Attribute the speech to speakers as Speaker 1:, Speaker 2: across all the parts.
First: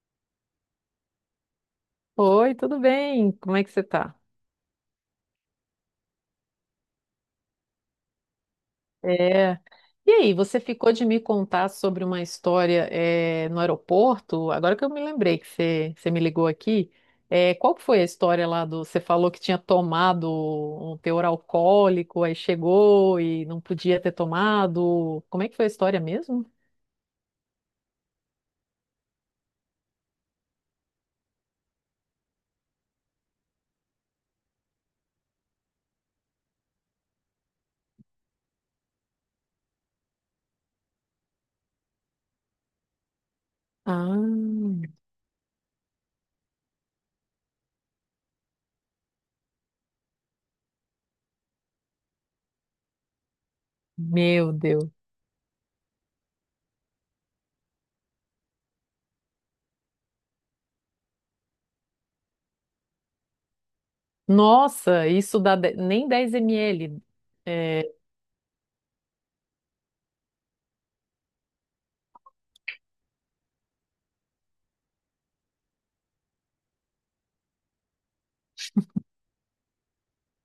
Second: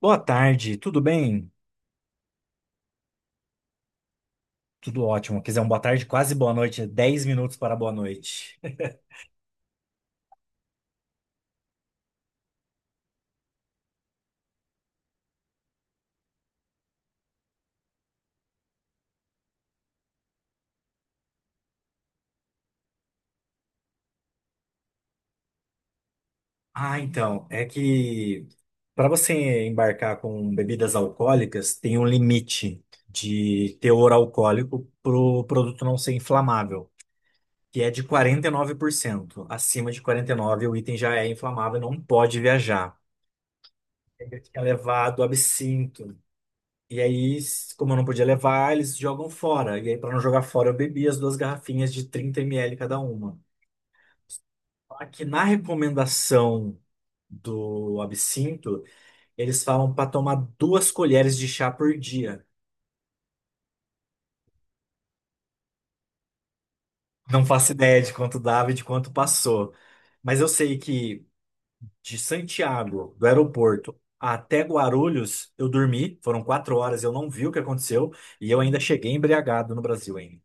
Speaker 1: Boa tarde, tudo bem?
Speaker 2: Oi, tudo bem? Como é que você tá?
Speaker 1: Tudo ótimo. Quer dizer, um boa tarde, quase boa noite, é 10 minutos para boa noite.
Speaker 2: É. E aí, você ficou de me contar sobre uma história no aeroporto? Agora que eu me lembrei que você me ligou aqui, qual que foi a história lá do. Você falou que tinha tomado um teor alcoólico, aí chegou e não podia ter tomado. Como é que foi a história mesmo?
Speaker 1: Ah, então, é que para você embarcar com bebidas alcoólicas, tem um limite de teor alcoólico para o produto não ser inflamável, que é de 49%. Acima de 49%, o item já é inflamável e não pode viajar. Tem que
Speaker 2: Ah,
Speaker 1: levar do absinto. E aí, como eu não podia levar, eles jogam fora. E aí, para não jogar fora, eu bebi as duas garrafinhas de 30 ml cada uma.
Speaker 2: meu Deus.
Speaker 1: Aqui na recomendação do absinto, eles falam para tomar duas colheres de chá por dia.
Speaker 2: Nossa, isso dá de- nem 10 ml.
Speaker 1: Não faço
Speaker 2: É,
Speaker 1: ideia de quanto dava e de quanto passou. Mas eu sei que de Santiago, do aeroporto, até Guarulhos, eu dormi. Foram 4 horas, eu não vi o que aconteceu. E eu ainda cheguei embriagado no Brasil ainda.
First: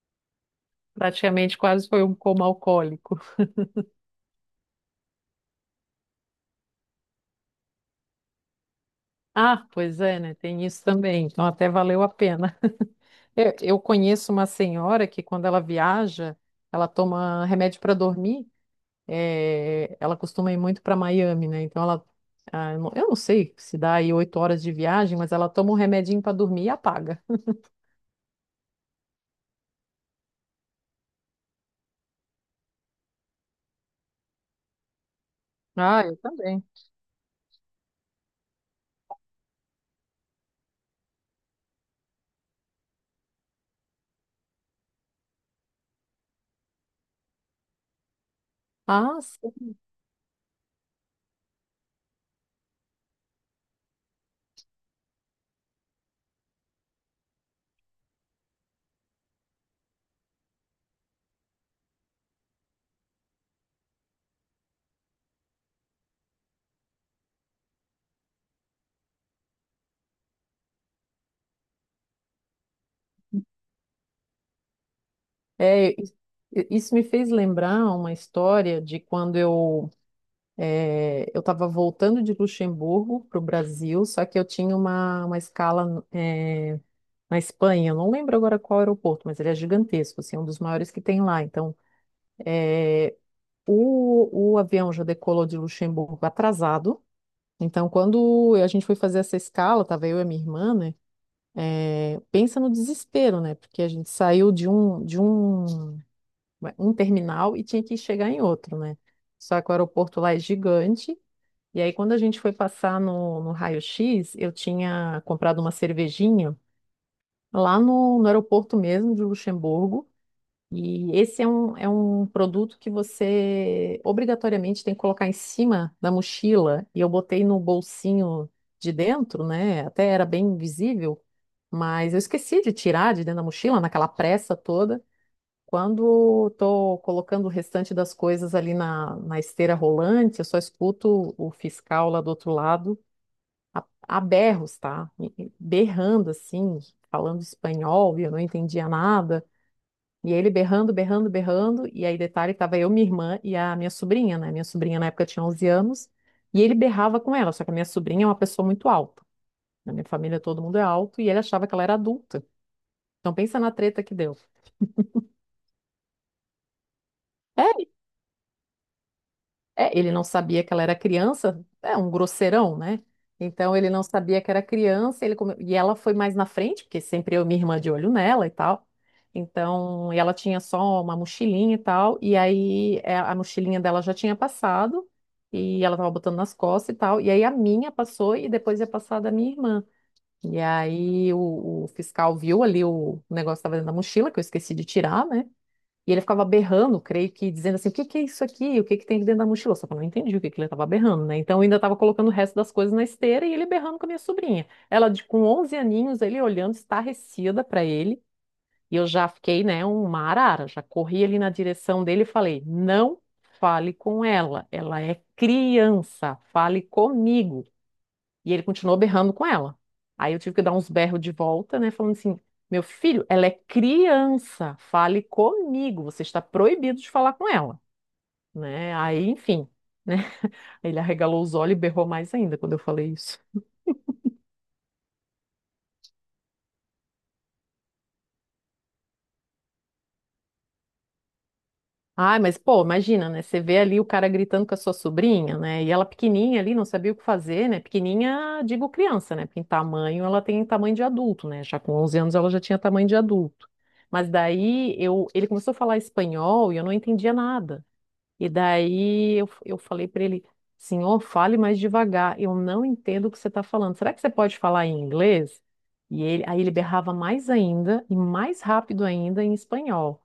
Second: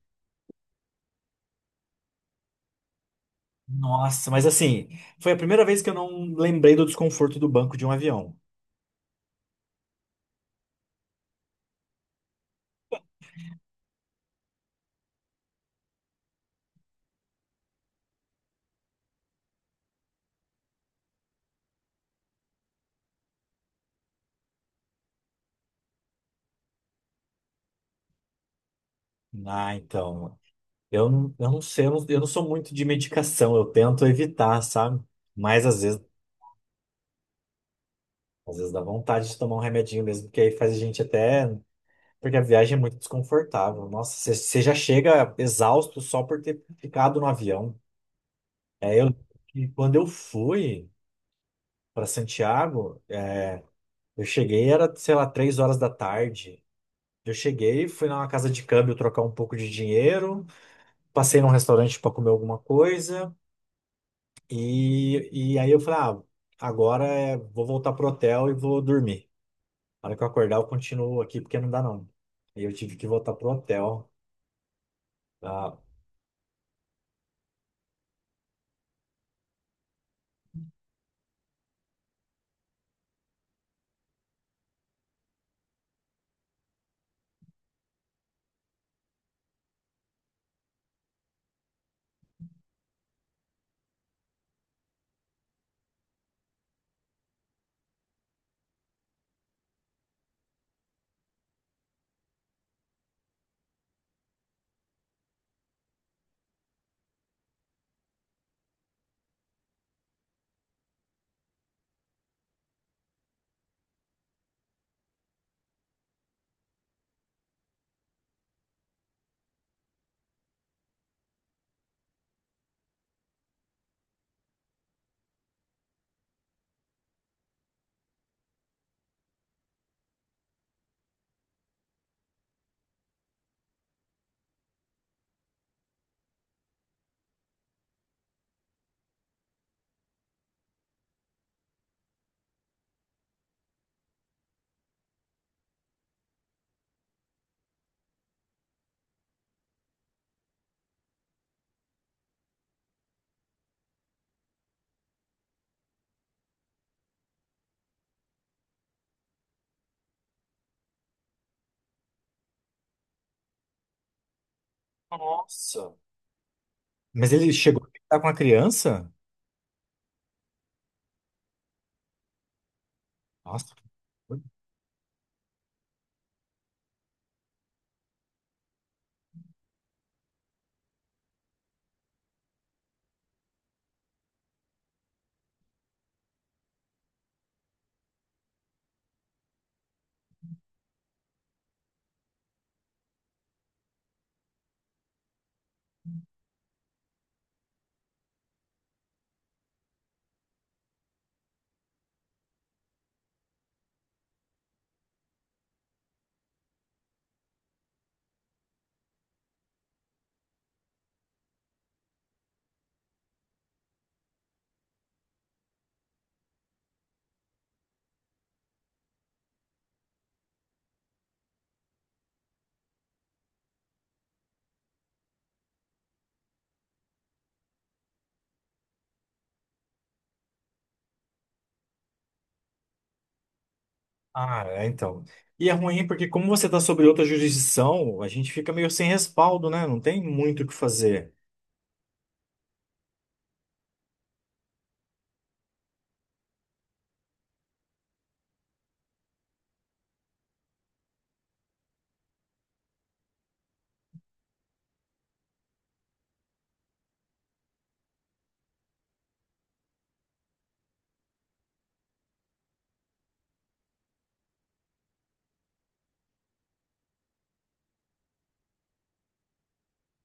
Speaker 2: praticamente quase foi um coma alcoólico.
Speaker 1: Nossa, mas assim, foi a primeira vez que eu não lembrei do desconforto do banco de um avião.
Speaker 2: Ah, pois é, né? Tem isso também. Então até valeu a pena. Eu conheço uma senhora que quando ela viaja, ela toma remédio para dormir. É, ela costuma ir muito para Miami, né? Então ela, ah, eu não sei se dá aí 8 horas de viagem, mas ela toma um remedinho para dormir e apaga.
Speaker 1: Ah, então, eu não sei, eu não sou muito de medicação, eu tento evitar, sabe? Mas
Speaker 2: Ah, eu também.
Speaker 1: às vezes dá vontade de tomar um remedinho mesmo, porque aí faz a gente até. Porque a viagem é muito desconfortável. Nossa, você já chega exausto só por ter ficado no avião. É, eu,
Speaker 2: Ah,
Speaker 1: e
Speaker 2: sim.
Speaker 1: quando eu fui para Santiago, é, eu cheguei, era, sei lá, 3 horas da tarde. Eu cheguei, fui numa casa de câmbio trocar um pouco de dinheiro, passei num restaurante para comer alguma coisa e aí eu falei, ah, agora é, vou voltar pro hotel e vou dormir. Na hora que eu acordar, eu continuo aqui porque não dá não. Aí eu tive que voltar pro hotel. Ah,
Speaker 2: É, isso me fez lembrar uma história de quando eu estava voltando de Luxemburgo para o Brasil, só que eu tinha uma escala, na Espanha, eu não lembro agora qual aeroporto, mas ele é gigantesco, assim, é um dos maiores que tem lá. Então, o avião já decolou de Luxemburgo atrasado. Então, quando a gente foi fazer essa escala, tava eu e a minha irmã, né? É, pensa no desespero, né? Porque a gente saiu de um terminal e tinha que chegar em outro, né? Só que o aeroporto lá é gigante. E aí, quando a gente foi passar no raio-x, eu tinha comprado uma cervejinha lá no aeroporto mesmo de Luxemburgo. E esse é um produto que você obrigatoriamente tem que colocar em cima da mochila. E eu botei no bolsinho de dentro, né? Até era bem visível, mas eu esqueci de tirar de dentro da mochila, naquela pressa toda. Quando estou colocando o restante das coisas ali na esteira rolante, eu só escuto o fiscal lá do outro lado a berros, tá? Berrando assim, falando espanhol, e eu não entendia nada. E ele berrando, berrando, berrando. E aí, detalhe, tava eu, minha irmã e a minha sobrinha, né? Minha sobrinha na época tinha 11 anos. E ele berrava com ela, só que a minha sobrinha é uma pessoa muito alta. Na minha família todo mundo é alto e ele achava que ela era adulta. Então pensa na treta que deu.
Speaker 1: nossa! Mas ele chegou
Speaker 2: É.
Speaker 1: a ficar com a criança?
Speaker 2: É, ele não sabia que ela era criança, é um grosseirão, né?
Speaker 1: Nossa.
Speaker 2: Então ele não sabia que era criança, e ela foi mais na frente, porque sempre eu e minha irmã de olho nela e tal. Então, e ela tinha só uma mochilinha e tal, e aí a mochilinha dela já tinha passado, e ela tava botando nas costas e tal, e aí a minha passou e depois ia passar a da minha irmã. E aí o fiscal viu ali o negócio que tava dentro da mochila, que eu esqueci de tirar, né? E ele ficava berrando, creio que, dizendo assim, o que que é isso aqui? O que que tem aqui dentro da mochila? Só que eu não entendi o que que ele estava berrando, né? Então eu ainda estava colocando o resto das coisas na esteira e ele berrando com a minha sobrinha. Ela, com 11 aninhos, ele olhando estarrecida para ele. E eu já fiquei, né, uma arara. Já corri ali na direção dele e falei, não fale com ela. Ela é criança, fale comigo. E ele continuou berrando com ela. Aí eu tive que dar uns berros de volta, né? Falando assim: meu filho, ela é criança, fale comigo, você está proibido de falar com ela, né? Aí, enfim, né? Ele arregalou os olhos e berrou mais ainda quando eu falei isso.
Speaker 1: Ah, é, então. E é ruim porque como você está sobre outra jurisdição, a gente fica meio sem respaldo, né? Não tem muito o que fazer.
Speaker 2: Ai, mas pô, imagina, né? Você vê ali o cara gritando com a sua sobrinha, né? E ela pequenininha ali, não sabia o que fazer, né? Pequenininha, digo criança, né? Porque em tamanho ela tem tamanho de adulto, né? Já com 11 anos ela já tinha tamanho de adulto. Mas daí eu, ele começou a falar espanhol e eu não entendia nada. E daí eu falei para ele, senhor, fale mais devagar, eu não entendo o que você está falando. Será que você pode falar em inglês? E ele, aí ele berrava mais ainda e mais rápido ainda em espanhol.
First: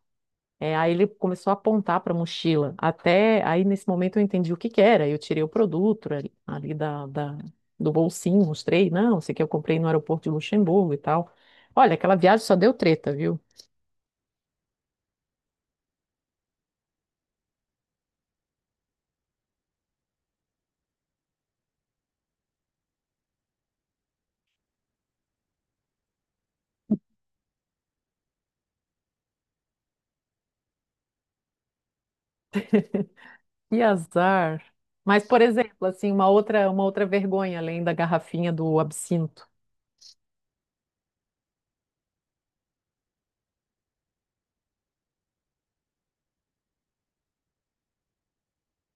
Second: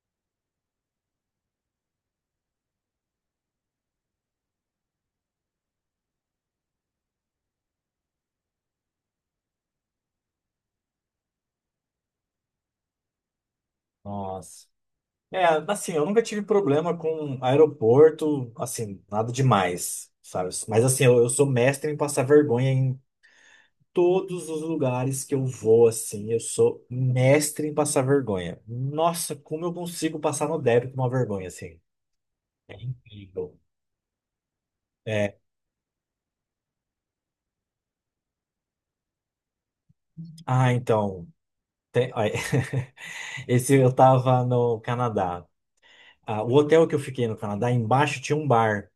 Speaker 2: É, aí ele começou a apontar para a mochila. Até aí, nesse momento, eu entendi o que que era. Eu tirei o produto ali, ali do bolsinho, mostrei. Não, isso aqui eu comprei no aeroporto de Luxemburgo e tal. Olha, aquela viagem só deu treta, viu?
Speaker 1: Nossa. É, assim, eu nunca tive problema com aeroporto, assim, nada demais, sabe? Mas assim, eu sou mestre em passar vergonha em todos os lugares que eu vou, assim, eu sou mestre em passar vergonha. Nossa, como eu consigo passar no débito uma vergonha, assim. Incrível.
Speaker 2: Que azar. Mas,
Speaker 1: É,
Speaker 2: por exemplo, assim, uma outra vergonha, além da garrafinha do absinto.
Speaker 1: ah, então, tem- ó, esse eu tava no Canadá. Ah, o hotel que eu fiquei no Canadá, embaixo tinha um bar.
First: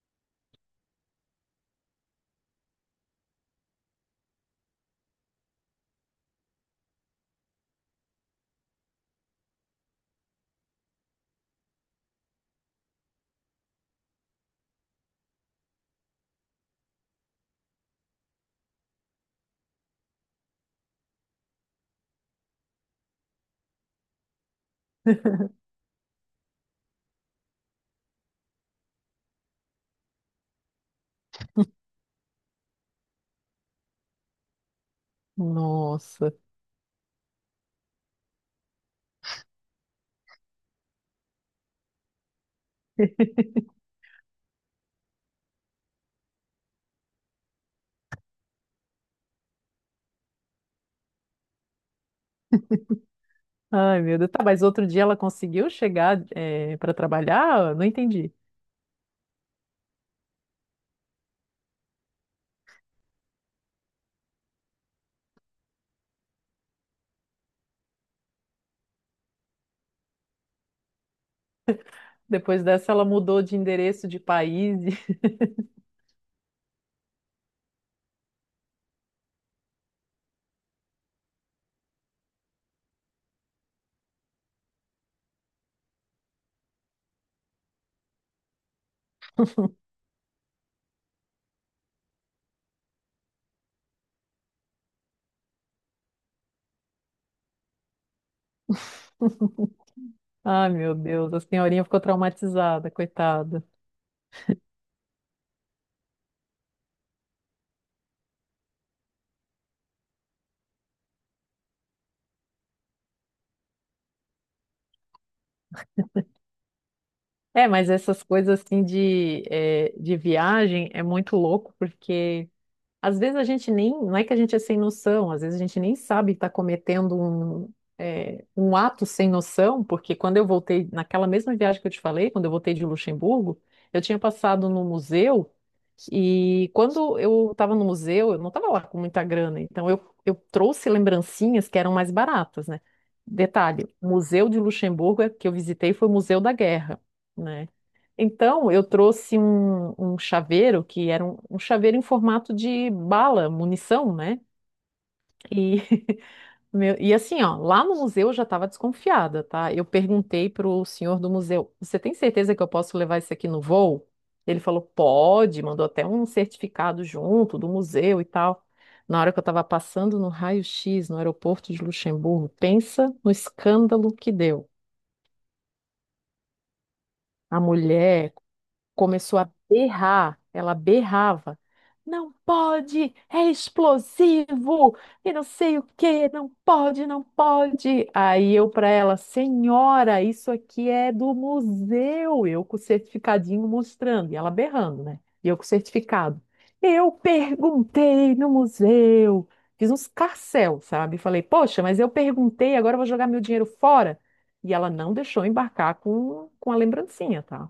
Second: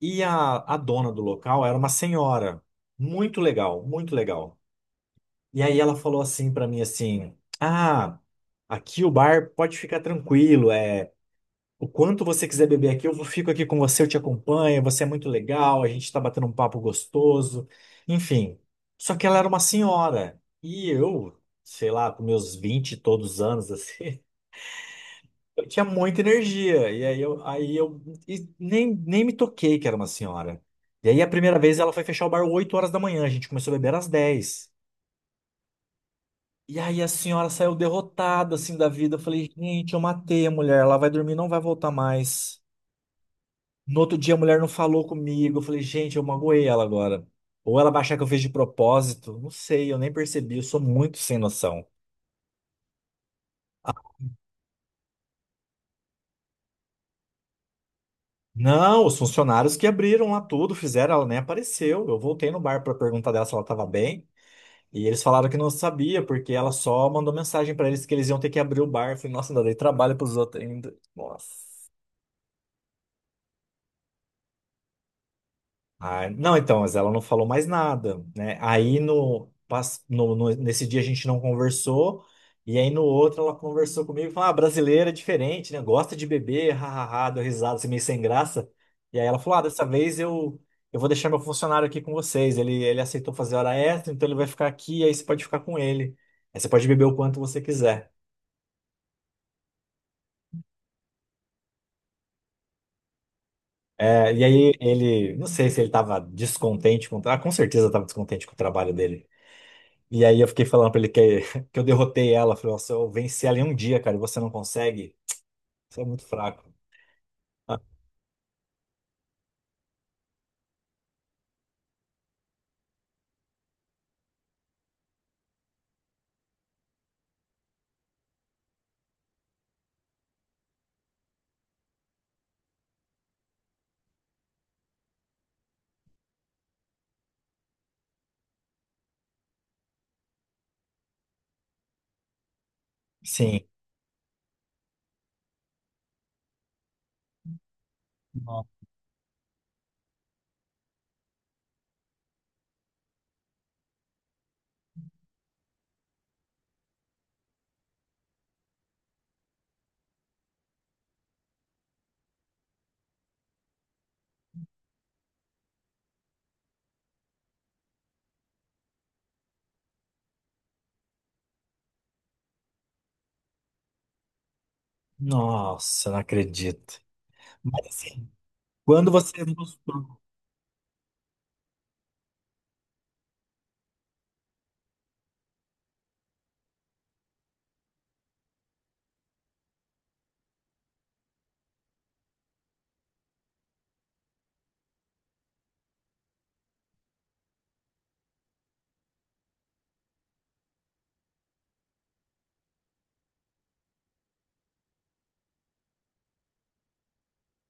Speaker 1: E a dona do local era uma senhora. Muito legal, muito legal. E aí ela falou assim pra mim assim: "Ah, aqui o bar pode ficar tranquilo, é o quanto você quiser beber aqui, eu vou- fico aqui com você, eu te acompanho, você é muito legal, a gente tá batendo um papo gostoso". Enfim. Só que ela era uma senhora e eu, sei lá, com meus 20 e todos anos assim, eu tinha muita energia. E aí eu e nem me toquei que era uma senhora. E aí a primeira vez ela foi fechar o bar 8 horas da manhã, a gente começou a beber às 10.
Speaker 2: Nossa.
Speaker 1: E aí a senhora saiu derrotada assim da vida. Eu falei, gente, eu matei a mulher, ela vai dormir, não vai voltar mais. No outro dia a mulher não falou comigo. Eu falei, gente, eu magoei ela agora. Ou ela vai achar que eu fiz de propósito. Não sei, eu nem percebi, eu sou muito sem noção.
Speaker 2: Ai, meu Deus. Tá, mas outro dia ela conseguiu chegar, para trabalhar? Não entendi.
Speaker 1: Não, os funcionários que abriram lá tudo, fizeram, ela nem apareceu. Eu voltei no bar para perguntar dela se ela estava bem. E eles falaram que não sabia, porque ela só mandou mensagem para eles que eles iam ter que abrir o bar. Eu falei, nossa, ainda dei trabalho para os outros ainda. Nossa.
Speaker 2: Depois dessa, ela mudou de endereço de país.
Speaker 1: Ah, não, então, mas ela não falou mais nada, né? Aí no, pas- no- no- nesse dia a gente não conversou, e aí no outro ela conversou comigo e falou: Ah, brasileira é diferente, né? Gosta de beber, hahaha, deu risada, assim, meio sem graça. E aí ela falou: Ah, dessa vez eu vou deixar meu funcionário aqui com vocês. Ele aceitou fazer hora extra, então ele vai ficar aqui, aí você pode ficar com ele. Aí você pode beber o quanto você quiser.
Speaker 2: Ai, meu Deus, a senhorinha ficou traumatizada, coitada.
Speaker 1: É, e aí ele, não sei se ele tava descontente com, ah, com certeza estava descontente com o trabalho dele. E aí eu fiquei falando pra ele que, que eu derrotei ela. Falei, nossa, eu venci ela em um dia, cara, e você não consegue? Você é muito fraco.
Speaker 2: É,
Speaker 1: Ah,
Speaker 2: mas essas coisas assim de, de viagem é muito louco, porque. Às vezes a gente nem, não é que a gente é sem noção, às vezes a gente nem sabe que está cometendo um ato sem noção, porque quando eu voltei, naquela mesma viagem que eu te falei, quando eu voltei de Luxemburgo, eu tinha passado no museu e quando eu estava no museu, eu não estava lá com muita grana, então eu trouxe lembrancinhas que eram mais baratas, né?
Speaker 1: sim.
Speaker 2: Detalhe, o museu de Luxemburgo é, que eu visitei foi o Museu da Guerra, né?
Speaker 1: No-
Speaker 2: Então, eu trouxe um chaveiro que era um chaveiro em formato de bala, munição, né? E, meu- e assim, ó, lá no museu eu já estava desconfiada, tá? Eu perguntei pro senhor do museu: Você tem certeza que eu posso levar isso aqui no voo? Ele falou: Pode, mandou até um certificado junto do museu e tal. Na hora que eu estava passando no raio-x no aeroporto de Luxemburgo, pensa no escândalo que deu.
Speaker 1: Nossa, não acredito.
Speaker 2: A
Speaker 1: Mas assim,
Speaker 2: mulher
Speaker 1: quando você.
Speaker 2: começou a berrar, ela berrava. Não pode, é explosivo, e não sei o quê, não pode, não pode. Aí eu para ela, senhora, isso aqui é do museu, eu com o certificadinho mostrando, e ela berrando, né? E eu com o certificado. Eu perguntei no museu, fiz uns carcel, sabe? Falei, poxa, mas eu perguntei, agora eu vou jogar meu dinheiro fora. E ela não deixou embarcar com a lembrancinha, tá?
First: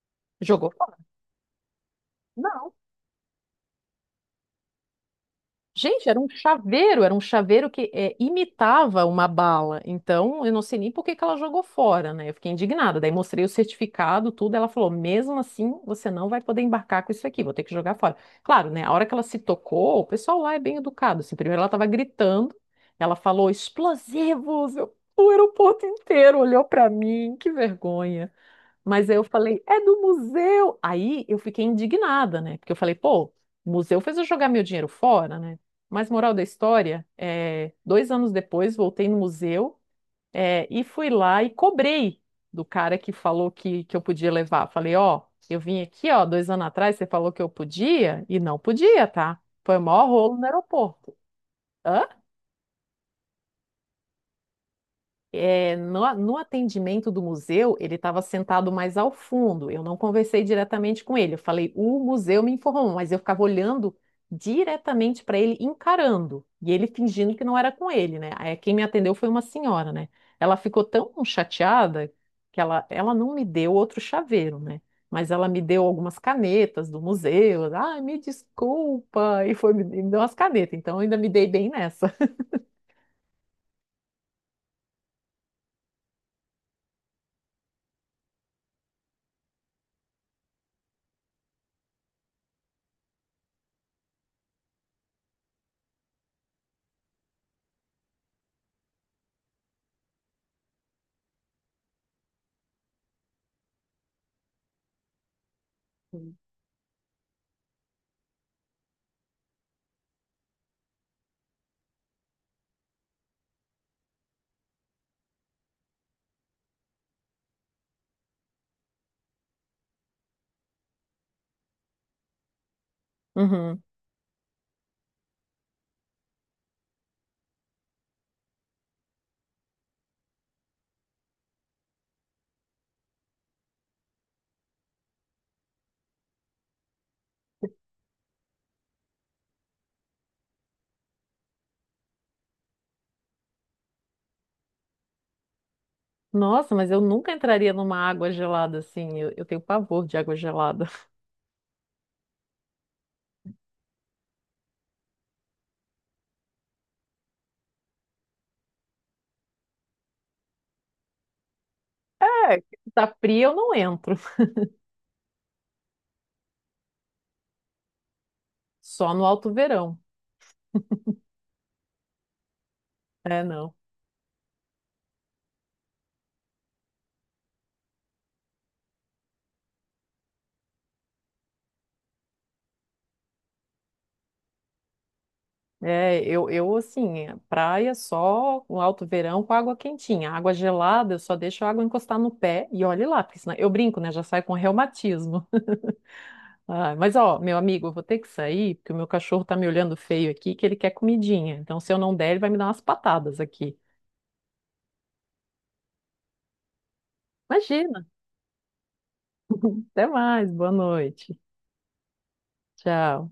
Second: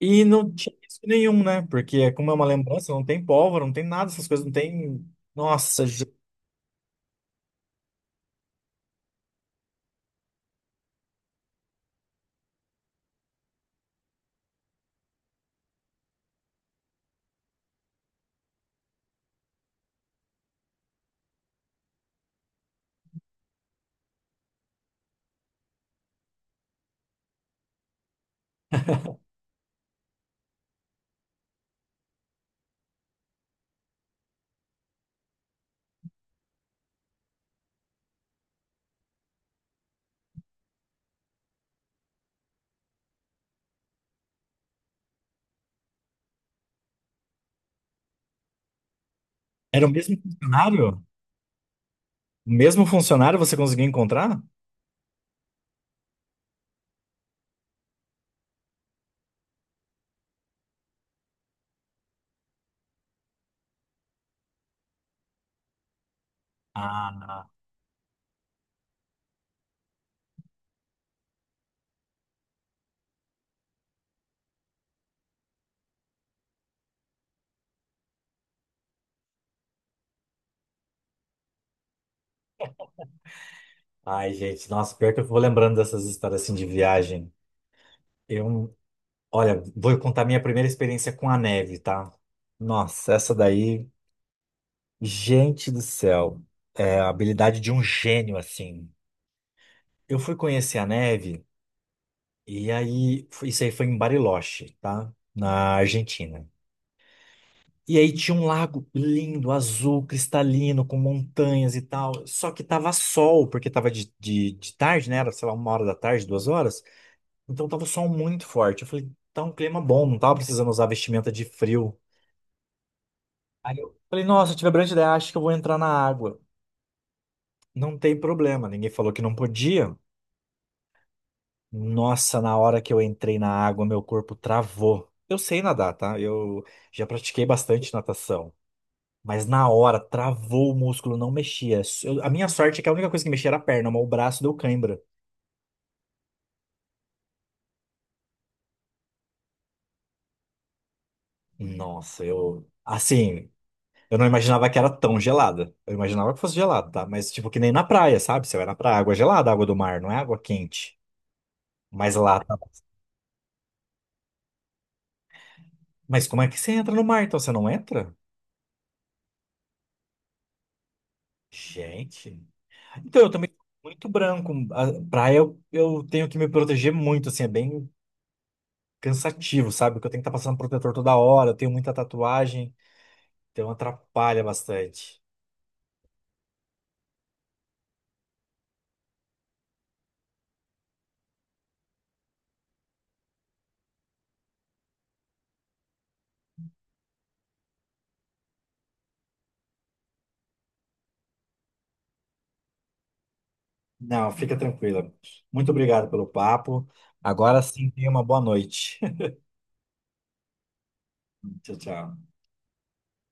Speaker 1: E não
Speaker 2: Jogou
Speaker 1: tinha risco nenhum, né? Porque como é uma
Speaker 2: não.
Speaker 1: lembrança, não tem pólvora, não tem nada, essas coisas, não tem. Nossa, ge-
Speaker 2: Gente, era um chaveiro que é, imitava uma bala. Então, eu não sei nem por que que ela jogou fora, né? Eu fiquei indignada. Daí mostrei o certificado, tudo. Ela falou: mesmo assim, você não vai poder embarcar com isso aqui, vou ter que jogar fora. Claro, né? A hora que ela se tocou, o pessoal lá é bem educado. Assim, primeiro ela estava gritando, ela falou: explosivos! Eu- O aeroporto inteiro olhou para mim, que vergonha. Mas aí eu falei, é do museu. Aí eu fiquei indignada, né? Porque eu falei, pô, o museu fez eu jogar meu dinheiro fora, né? Mas moral da história, 2 anos depois voltei no museu, e fui lá e cobrei do cara que falou que eu podia levar. Falei, ó, eu vim aqui, ó, 2 anos atrás, você falou que eu podia e não podia, tá? Foi o
Speaker 1: Era o
Speaker 2: maior
Speaker 1: mesmo
Speaker 2: rolo no
Speaker 1: funcionário?
Speaker 2: aeroporto. Hã?
Speaker 1: O mesmo funcionário você conseguiu encontrar?
Speaker 2: É, no atendimento do museu, ele estava sentado mais ao fundo. Eu não conversei diretamente com ele. Eu falei, o museu me informou, mas eu ficava olhando diretamente para ele, encarando. E ele fingindo
Speaker 1: Ah,
Speaker 2: que não era com ele, né? Aí quem me atendeu foi uma senhora, né? Ela ficou tão chateada que ela não me deu outro chaveiro, né? Mas ela me deu algumas canetas do museu. Ah, me desculpa. E foi, me deu umas canetas. Então eu ainda me dei bem nessa.
Speaker 1: ai, gente, nossa, pior que eu vou lembrando dessas histórias assim de viagem. Eu, olha, vou contar minha primeira experiência com a neve, tá? Nossa, essa daí, gente do céu, é a habilidade de um gênio assim. Eu fui conhecer a neve e aí, isso aí foi em Bariloche, tá? Na Argentina. E aí tinha um lago lindo, azul, cristalino, com montanhas e tal. Só que tava sol, porque tava de tarde, né? Era, sei lá, 1 hora da tarde, 2 horas. Então tava o sol muito forte. Eu falei, tá um clima bom, não tava precisando usar vestimenta de frio. Aí
Speaker 2: Uhum.
Speaker 1: eu falei, nossa, eu tive a brilhante ideia, acho que eu vou entrar na água. Não tem problema, ninguém falou que não podia. Nossa, na hora que eu entrei na água, meu corpo travou. Eu sei nadar, tá? Eu já pratiquei bastante natação. Mas na hora, travou o músculo, não mexia. Eu- a minha sorte é que a única coisa que mexia era a perna, mas o braço deu cãibra.
Speaker 2: Nossa, mas eu nunca entraria numa água gelada assim. Eu tenho pavor de água gelada.
Speaker 1: Nossa, eu. Assim, eu não imaginava que era tão gelada. Eu imaginava que fosse gelada, tá? Mas, tipo, que nem na praia, sabe? Você vai na praia, água é gelada, água do mar, não é água quente. Mas lá tá.
Speaker 2: É, tá fria, eu não entro.
Speaker 1: Mas como é que você entra no mar, então? Você não entra?
Speaker 2: Só no alto verão.
Speaker 1: Gente. Então, eu
Speaker 2: É,
Speaker 1: também sou
Speaker 2: não.
Speaker 1: muito branco. A praia, eu tenho que me proteger muito, assim, é bem cansativo, sabe? Porque eu tenho que estar passando protetor toda hora, eu tenho muita tatuagem, então atrapalha bastante.
Speaker 2: É, eu assim, é praia só no alto verão com água quentinha. Água gelada, eu só deixo a água encostar no pé e olhe lá, porque senão eu brinco, né? Já saio com reumatismo. Ah, mas ó, meu amigo, eu vou ter que sair, porque o meu cachorro tá me olhando feio aqui, que ele quer comidinha. Então, se eu não der, ele vai me dar umas patadas aqui.
Speaker 1: Não, fica tranquila. Muito obrigado pelo papo. Agora sim,
Speaker 2: Imagina.
Speaker 1: tenha uma boa noite.
Speaker 2: Até mais. Boa noite.
Speaker 1: Tchau, tchau.
Speaker 2: Tchau.